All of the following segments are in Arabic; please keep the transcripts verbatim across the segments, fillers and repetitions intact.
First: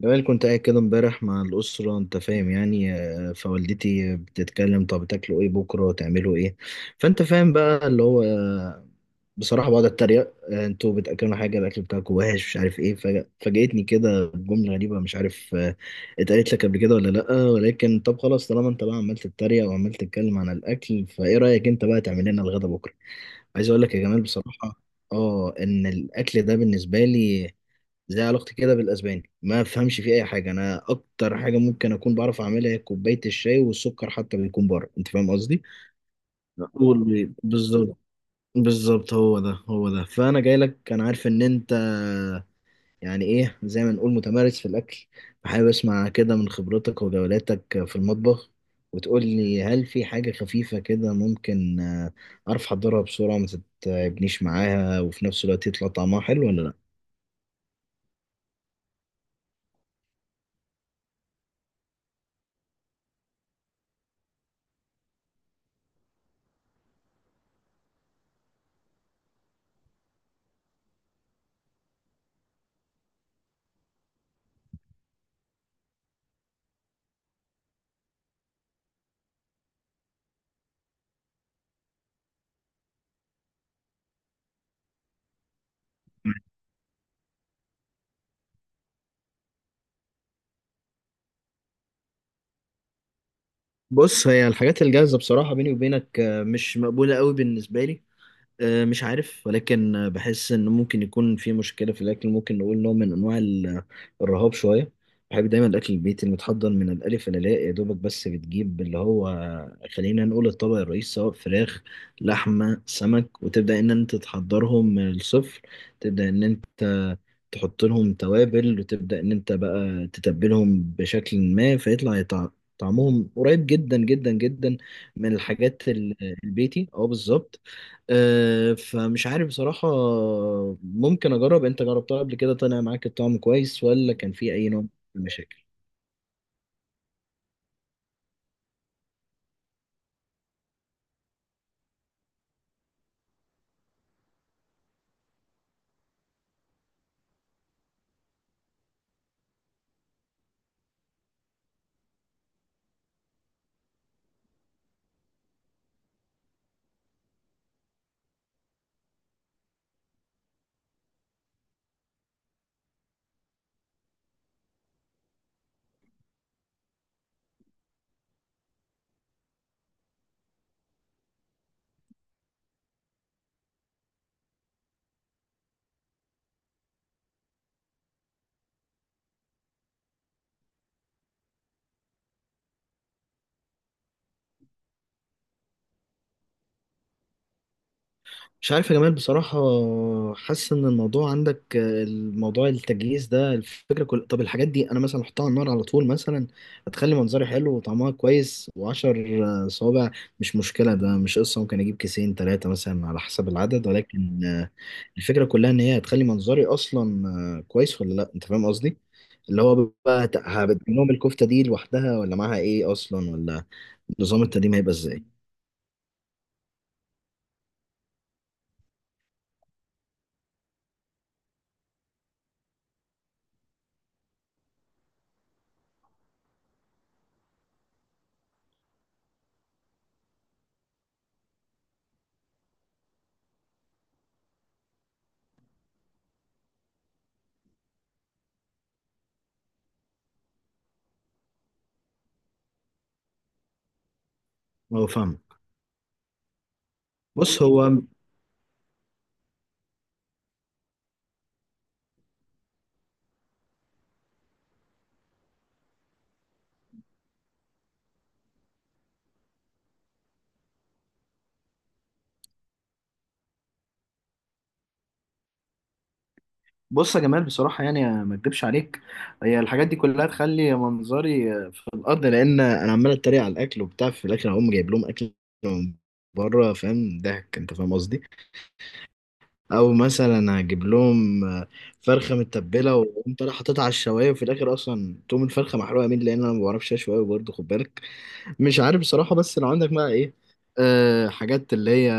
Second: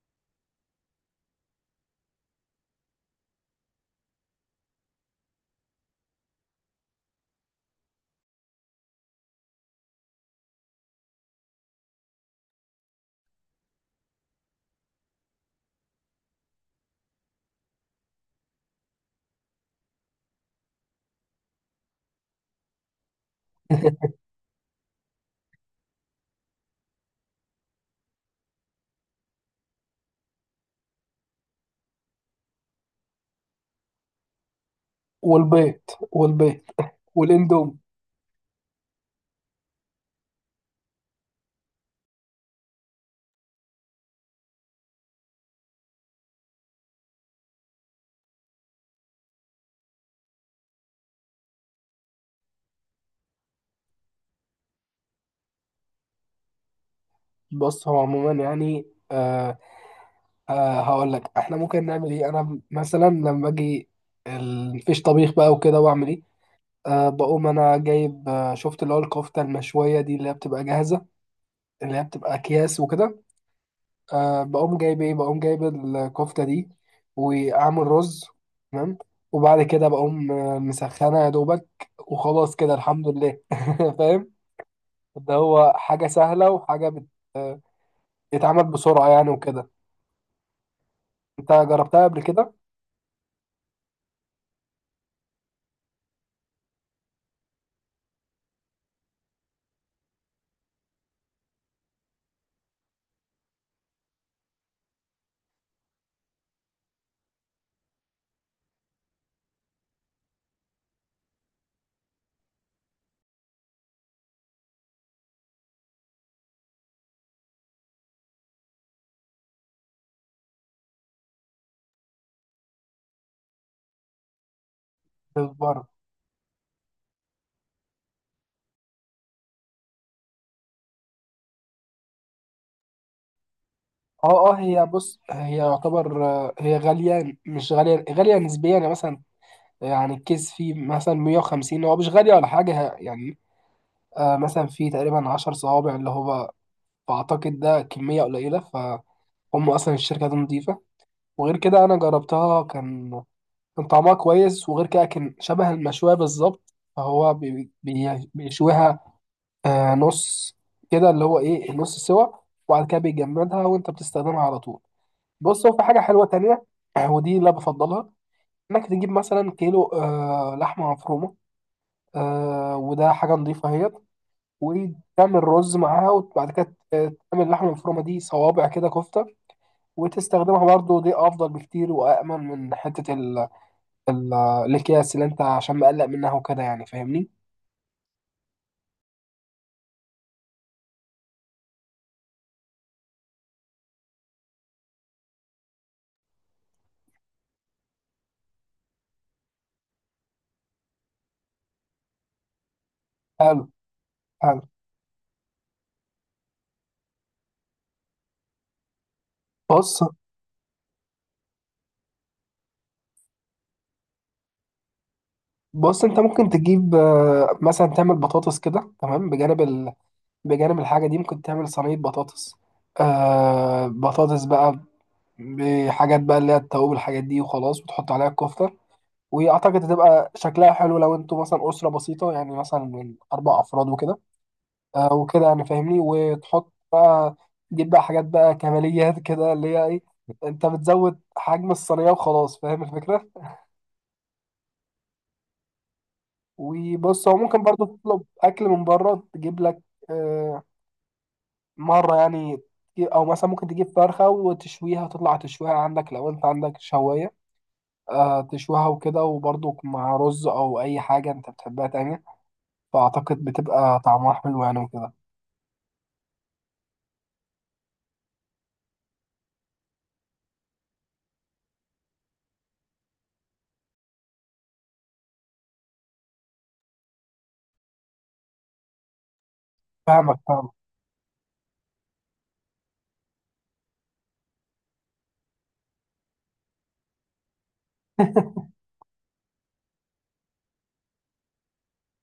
جمال، كنت قاعد كده امبارح مع الأسرة، أنت فاهم؟ يعني آه، فوالدتي بتتكلم، طب تاكلوا إيه بكرة؟ تعملوا إيه؟ فأنت فاهم بقى، اللي هو آه، بصراحة بقعد أتريق. آه، أنتوا بتأكلوا حاجة، الأكل بتاعكم وحش مش عارف إيه. فج- فاجأتني كده بجملة غريبة، مش عارف. آه، اتقالت لك قبل كده ولا لأ؟ ولكن طب خلاص، طالما أنت بقى عمال تتريق وعمال تتكلم عن الأكل، فإيه رأيك أنت بقى تعمل لنا الغدا بكرة؟ عايز أقول لك يا جمال بصراحة، آه إن الأكل ده بالنسبة لي زي علاقتي كده بالاسباني، ما افهمش فيه اي حاجه. انا اكتر حاجه ممكن اكون بعرف اعملها هي كوبايه الشاي، والسكر حتى بيكون بره. انت فاهم قصدي؟ والبيض والبيض لا. قول والاندومي. بالظبط. بالظبط، هو ده هو ده، فانا جاي لك، انا عارف ان انت يعني ايه، زي ما نقول، متمارس في الاكل. فحابب اسمع كده من خبرتك وجولاتك في المطبخ، وتقول لي هل في حاجه خفيفه كده ممكن آه، اعرف احضرها بسرعه ما تتعبنيش معاها، وفي نفس الوقت يطلع طعمها حلو ولا لا؟ بص، هو عموما يعني آه آه هقول لك احنا ممكن نعمل ايه. انا مثلا لما اجي ال- مفيش طبيخ بقى وكده، واعمل ايه؟ آه بقوم انا جايب، آه شفت اللي هو الكفته المشويه دي، اللي هي بتبقى جاهزه، اللي هي بتبقى اكياس وكده. آه بقوم جايب ايه بقوم جايب الكفته دي واعمل رز، تمام. وبعد كده بقوم آه، مسخنه يا دوبك، وخلاص كده، الحمد لله. فاهم؟ ده هو حاجه سهله وحاجه بت آه، يتعمل بسرعة يعني وكده. انت جربتها قبل كده؟ بص، هي الحاجات الجاهزة بصراحة بيني وبينك آه، مش مقبولة قوي بالنسبة لي. آه، مش عارف، ولكن آه، بحس ان ممكن يكون في مشكله في الاكل، ممكن نقول نوع من انواع ال- الرهاب شويه. بحب دايما الاكل البيتي المتحضر من الالف للياء، يا دوبك بس بتجيب اللي هو، خلينا نقول الطبق الرئيسي، سواء فراخ لحمه سمك، وتبدا ان انت تحضرهم من الصفر. تبدا ان انت تحط لهم توابل، وتبدا ان انت بقى تتبلهم بشكل ما، فيطلع يطع- طعمهم قريب جدا جدا جدا من بره. الحاجات ال- البيتي. اه بالظبط. آه، فمش عارف بصراحة. ممكن أجرب، أنت جربتها قبل كده؟ طلع معاك الطعم كويس ولا اه، كان فيه اه، أي نوع هي، من بص، هي المشاكل؟ يعتبر، آه، هي غالية، مش غالية، غالية نسبيا، يعني مثلا، يعني الكيس فيه مثلا مئة وخمسين، هو مش غالية ولا حاجة ه- يعني. آه مثلا فيه تقريبا عشر صوابع، اللي هو بعتقد ده كمية قليلة. فهم أصلا الشركة دي نضيفة، وغير كده أنا جربتها، كان كان طعمها كويس. وغير كده، كان شبه المشوية بالظبط، فهو بي- بي- بيشويها آه نص كده، اللي هو ايه، نص سوا، وبعد كده بيجمدها وانت بتستخدمها على طول. بص، هو في حاجه حلوه تانية، آه، ودي اللي أنا بفضلها، انك تجيب مثلا كيلو آه لحمه مفرومه، آه وده حاجه نظيفه اهيت، وتعمل رز معاها، وبعد كده ت- آه، تعمل اللحمه المفرومه دي صوابع كده، كفته، وتستخدمها. برضو دي افضل بكتير وامن من حته ال ال الاكياس اللي انت عشان مقلق منها وكده، يعني، فاهمني؟ مش عارف يا جمال بصراحة، حاسس إن الموضوع عندك، آه، الموضوع التجهيز ده الفكرة كل. طب الحاجات دي أنا مثلا أحطها على النار على طول مثلا، هتخلي منظري حلو وطعمها كويس. وعشر آه، صوابع مش مشكلة، ده مش قصة، ممكن أجيب كيسين تلاتة مثلا على حسب حلو، العدد. ولكن حلو. آه، الفكرة كلها إن هي هتخلي منظري أصلا آه، كويس ولا لأ؟ أنت فاهم قصدي؟ اللي هو بص، بقى، هت- هبدل لهم الكفتة دي لوحدها ولا معاها إيه أصلا؟ ولا نظام التقديم هيبقى إزاي؟ بص، انت ممكن تجيب آه، مثلا تعمل بطاطس كده، تمام، بجانب ال... بجانب الحاجه دي. ممكن تعمل صينيه بطاطس، آه بطاطس بقى، بحاجات بقى اللي هي التوابل، الحاجات دي، وخلاص، وتحط عليها الكفته، واعتقد هتبقى شكلها حلو، لو انتوا مثلا اسره بسيطه يعني، مثلا من اربع افراد وكده، آه وكده، يعني فاهمني؟ وتحط بقى، تجيب بقى حاجات بقى كماليات كده، اللي هي ايه، انت بتزود حجم الصينيه وخلاص، فاهم الفكره؟ هو فاهم. وبص، هو ممكن بص برضو هو، تطلب اكل من بره، تجيب لك آه، مره يعني، او مثلا ممكن تجيب فرخه وتشويها، تطلع تشويها عندك لو انت عندك شوايه، آه، تشويها وكده، وبرضو مع رز او اي حاجه انت بتحبها تانية. فاعتقد بتبقى طعمها حلو يعني وكده. بص يا جمال بصراحة، يعني ما اكدبش عليك، هي الحاجات دي كلها تخلي منظري في الأرض، لأن أنا عمال أتريق على الأكل وبتاع، في الآخر هقوم جايب لهم أكل من بره. فاهم ضحك؟ أنت فاهم قصدي؟ أو فاهمك، مثلا فاهمك. هجيب لهم فرخة متبلة، وأقوم طالع حاططها على الشواية، وفي الآخر أصلا تقوم الفرخة محروقة. مين؟ لأن أنا ما بعرفش أشوي أوي برضه، خد بالك. مش عارف بصراحة. بس لو عندك بقى ايه، أه حاجات اللي هي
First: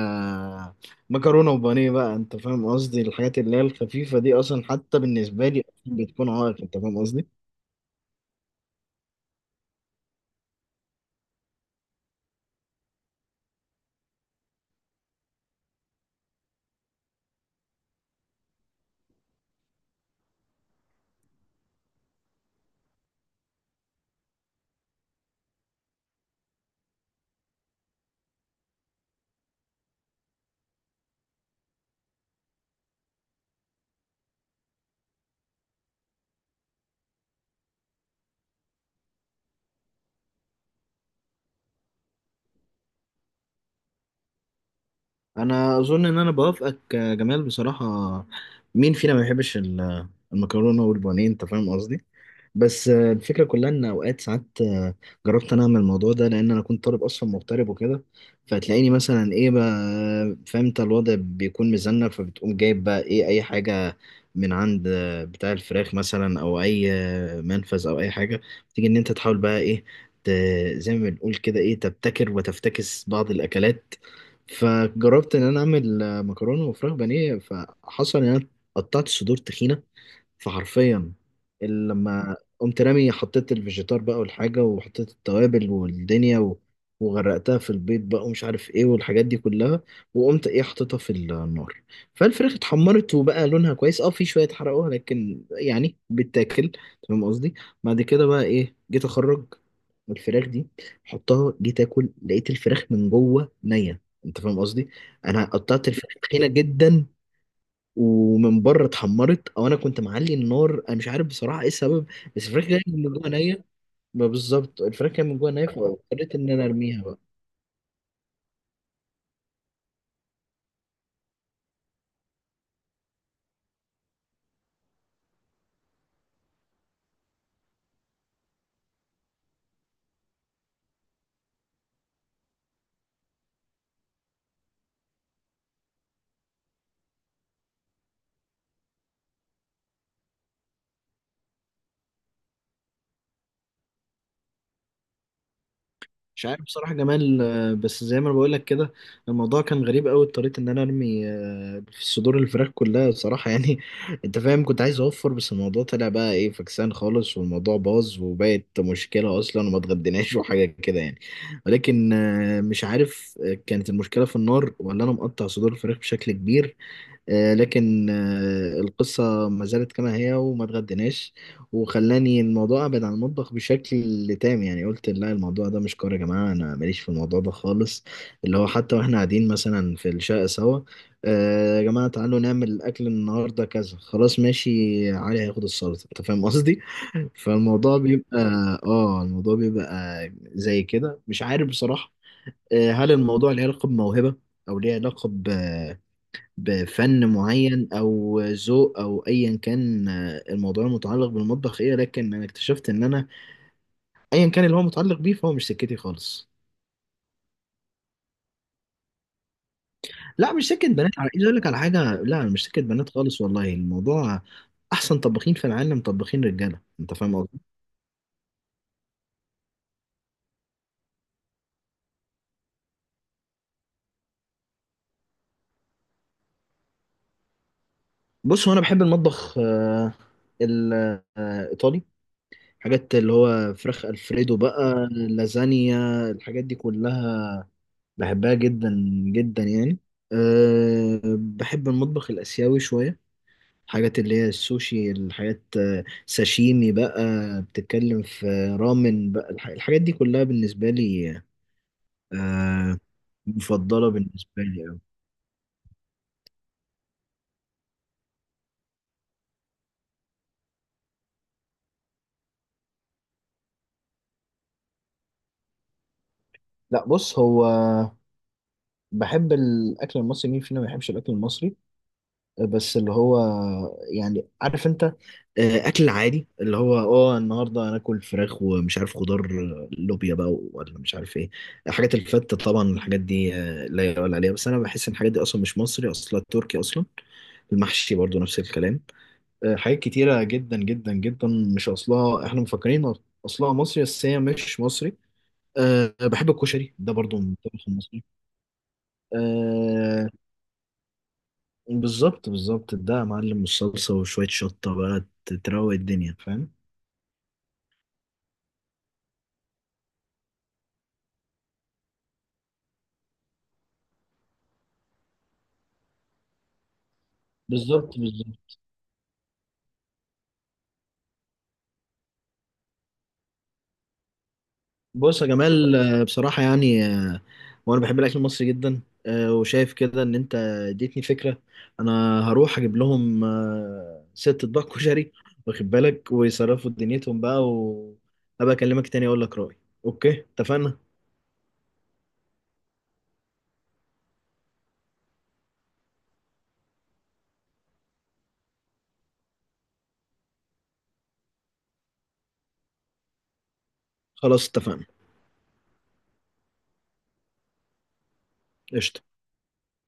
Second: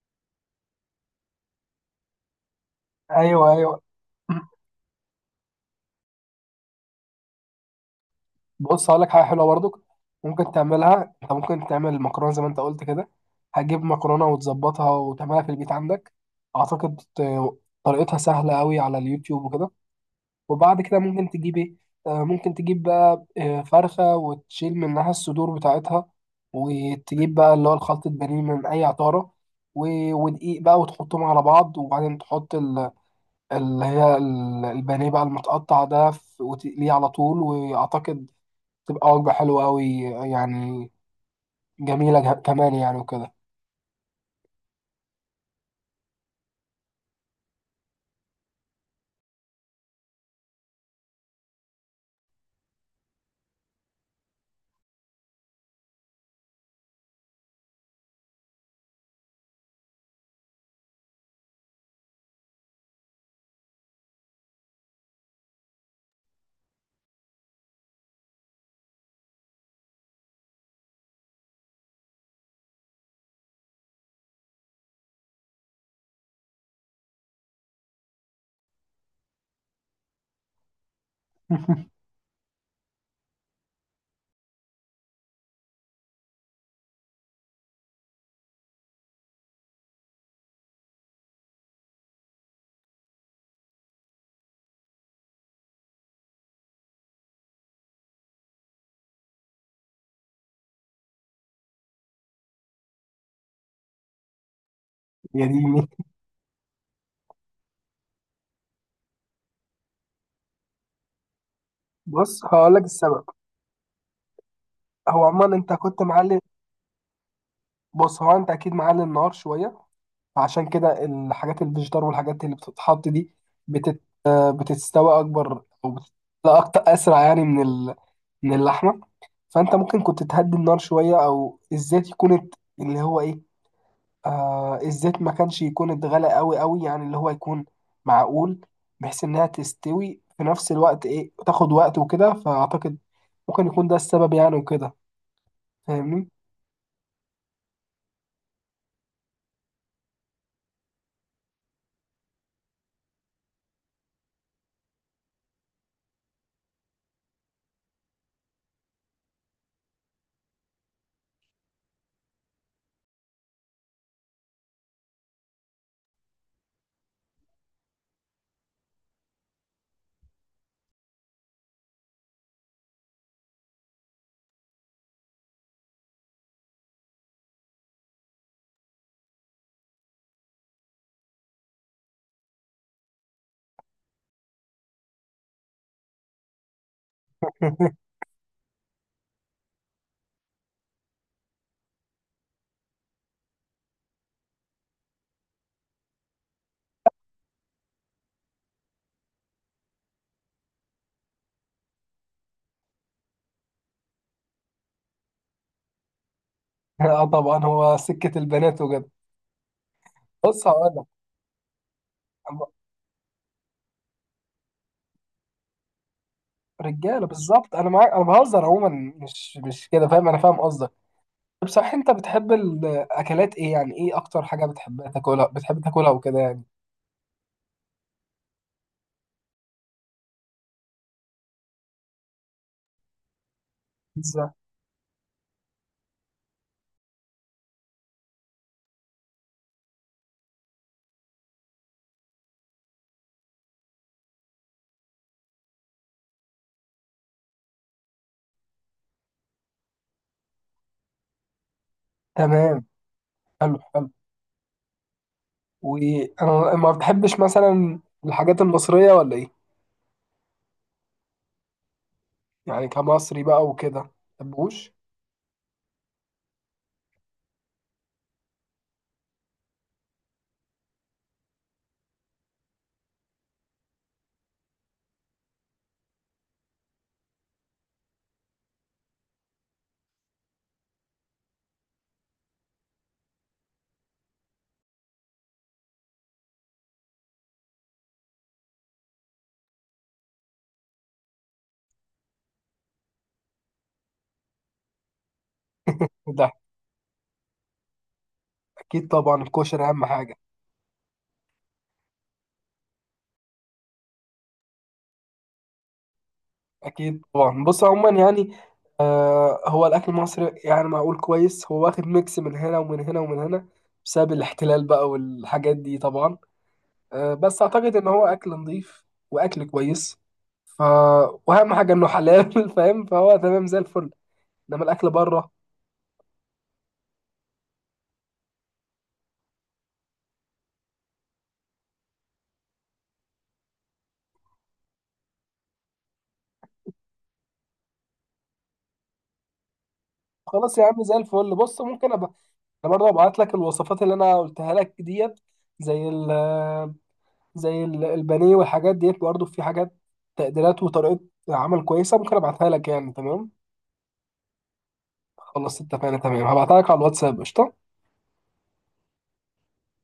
مكرونة وبانيه بقى، انت فاهم قصدي، الحاجات ايوه، اللي هي ايوه. الخفيفة دي اصلا حتى بالنسبة لي أصلاً بتكون عائق. انت فاهم قصدي؟ بص، هقول لك حاجه حلوه برضك ممكن تعملها. انت ممكن تعمل مكرونه زي ما انت قلت كده. هتجيب مكرونه وتظبطها وتعملها في البيت عندك. اعتقد ت- طريقتها سهله قوي على اليوتيوب وكده. وبعد كده ممكن تجيب ايه، آه، ممكن تجيب بقى آه، فرخه وتشيل منها الصدور بتاعتها، وتجيب بقى اللي هو الخلطة بانيه من اي عطاره، و- ودقيق بقى، وتحطهم على بعض، وبعدين تحط ال- اللي هي ال- البانيه بقى المتقطع ده، في- وتقليه على طول. واعتقد تبقى وجبة حلوة أوي يعني، جميلة جه- كمان يعني وكده. انا اظن ان انا بوافقك يا جمال بصراحة. مين فينا ما يحبش ال- المكرونة والبانيه؟ انت فاهم قصدي. بس آه، الفكرة كلها إن أوقات ساعات، آه، جربت أنا أعمل الموضوع ده لأن أنا كنت طالب أصلا مغترب وكده، فتلاقيني مثلا إيه بقى، فاهم أنت، الوضع بيكون مزنة، فبتقوم جايب بقى إيه أي حاجة من عند آه، بتاع الفراخ مثلا، أو أي آه، منفذ أو أي حاجة، تيجي إن أنت تحاول بقى إيه، ت- زي ما بنقول كده إيه، تبتكر وتفتكس بعض الأكلات. فجربت إن أنا أعمل آه، مكرونة وفراخ بانيه. فحصل إن أنا قطعت صدور تخينة، فحرفيا ال- لما قمت رامي حطيت الفيجيتار بقى والحاجة، وحطيت التوابل والدنيا و... وغرقتها في البيض بقى، ومش عارف ايه، والحاجات دي كلها. وقمت ايه، حطيتها في النار. فالفراخ اتحمرت وبقى لونها كويس. اه في شوية اتحرقوها لكن يعني بتاكل، فاهم قصدي؟ بعد كده بقى ايه، جيت اخرج الفراخ دي، حطها، جيت اكل، لقيت الفراخ من جوه نية. انت فاهم قصدي؟ يا انا ديني. قطعت الفراخ تخينة جدا، ومن بره اتحمرت، او انا كنت معلي النار، انا مش عارف بصراحه ايه السبب. بص، بس الفراخ هقول لك كانت من السبب. جوه نيه. ما بالظبط الفراخ هو كانت من جوه عموما نيه، أنت كنت فاضطريت معلي ان انا ارميها بقى. بص، هو أنت أكيد معلي النار شوية، فعشان كده الحاجات، الفيجيتار والحاجات اللي بتتحط دي بتت... بتستوي أكبر، أو بتتسلق أكتر، أسرع يعني، من ال... من اللحمة. فأنت ممكن كنت تهدي النار شوية، أو الزيت يكون ات- اللي هو إيه، آه الزيت ما كانش يكون اتغلى قوي قوي يعني، اللي هو يكون معقول، بحيث انها تستوي في نفس الوقت، ايه، تاخد وقت وكده. فاعتقد ممكن يكون ده السبب يعني وكده، فاهمني؟ مش عارف بصراحه جمال، آه، بس زي ما انا بقول لك كده، الموضوع كان غريب قوي، اضطريت ان انا ارمي آه، في صدور الفراخ كلها بصراحه يعني انت فاهم، كنت عايز اوفر، بس الموضوع طلع بقى ايه فكسان خالص، والموضوع باظ وبقت مشكله اصلا وما اتغديناش وحاجه كده يعني. ولكن آه، مش عارف، آه، كانت المشكله في النار، ولا انا مقطع صدور الفراخ بشكل كبير؟ آه، لكن آه، القصة ما زالت كما هي، وما اتغديناش. وخلاني الموضوع أبعد عن المطبخ بشكل تام. يعني قلت لا، الموضوع ده مش كورة يا جماعة، أنا ماليش في الموضوع ده خالص. اللي هو حتى وإحنا قاعدين مثلا في الشقة سوا، آه، يا جماعة تعالوا نعمل أكل النهاردة كذا، خلاص ماشي، علي هياخد السلطة، أنت فاهم قصدي؟ فالموضوع بيبقى آه الموضوع بيبقى زي كده، مش عارف بصراحة. آه، هل الموضوع ليه علاقة بموهبة، أو ليه علاقة بفن معين، او ذوق، او ايا كان آه، الموضوع المتعلق بالمطبخ ايه؟ لكن انا اكتشفت ان انا، ايا كان اللي هو متعلق بيه، فهو مش سكتي خالص. اه، طبعا، هو سكة البنات وكده. لا بص، مش سكت هقول لك. بنات، على عايز اقول لك على حاجه، لا مش سكت بنات خالص والله الموضوع. احسن طباخين في العالم طباخين رجاله، انت رجاله فاهم قصدي. بالظبط، انا معاك، انا بهزر عموما، مش مش كده، فاهم؟ انا فاهم قصدك. طب صح، انت بتحب الاكلات ايه؟ يعني ايه اكتر حاجه بتحبها تاكلها، بتحب تاكلها وكده يعني؟ بص هو انا بحب المطبخ، آه، الايطالي. حاجات اللي هو فراخ بيتزا. الفريدو بقى، لازانيا، الحاجات دي كلها بحبها جدا جدا، يعني. أه بحب المطبخ الآسيوي شوية. الحاجات اللي هي السوشي، الحاجات آه، ساشيمي بقى، بتتكلم في رامن بقى، الح- الحاجات دي كلها بالنسبة لي، تمام. أه حلو، حلو. مفضلة بالنسبة لي أوي. وانا، ما بتحبش مثلا الحاجات المصرية ولا ايه؟ يعني كمصري بقى وكده، ما بتحبوش؟ لا، بص هو بحب الأكل المصري. مين فينا ما بيحبش الأكل المصري؟ بس اللي هو يعني، عارف انت، آه، اكل عادي اللي هو اه، النهارده هناكل فراخ ومش عارف خضار، آه، لوبيا بقى ولا مش عارف ايه. حاجات الفتة طبعا، الحاجات دي آه، لا يقال عليها، بس انا بحس ان الحاجات دي اصلا مش مصري، اصلا تركي اصلا. المحشي برضو نفس الكلام. آه، حاجات كتيرة جدا جدا جدا مش اصلها احنا مفكرين اصلها مصري، بس هي مش مصري. أه بحب ده الكشري، ده برضو من الطبخ المصري. اكيد طبعا، الكشري اهم آه، حاجة. بالظبط بالظبط، ده يا معلم الصلصة وشوية شطة بقى ت- تروق الدنيا، فاهم. اكيد طبعا. بص، عموما يعني، آه هو الاكل المصري يعني معقول كويس. هو واخد ميكس من هنا ومن هنا ومن هنا، بسبب الاحتلال بقى والحاجات دي طبعا. آه بس اعتقد ان بالظبط هو اكل بالظبط. نظيف واكل كويس، ف واهم حاجة انه حلال. فاهم؟ فهو تمام زي الفل، انما الاكل بص يا بره. جمال، آه، بصراحة يعني، آه، وأنا بحب الأكل المصري جدا. آه، وشايف كده إن أنت اديتني فكرة، أنا هروح أجيب لهم آه، ست أطباق كشري، واخد بالك، ويصرفوا دنيتهم بقى، وأبقى أكلمك تاني أقول لك رأيي. أوكي خلاص يا اتفقنا، عم، زي الفل. بص، ممكن ابقى، انا برضه هبعت لك الوصفات اللي انا قلتها لك ديت، زي ال آه، زي ال- البانيه والحاجات ديت. برضه في حاجات، تقديرات وطريقه عمل كويسه، ممكن ابعتها لك يعني، تمام؟ خلاص اتفقنا. خلاص اتفقنا، تمام، هبعتها لك على الواتساب، قشطه. قشطة.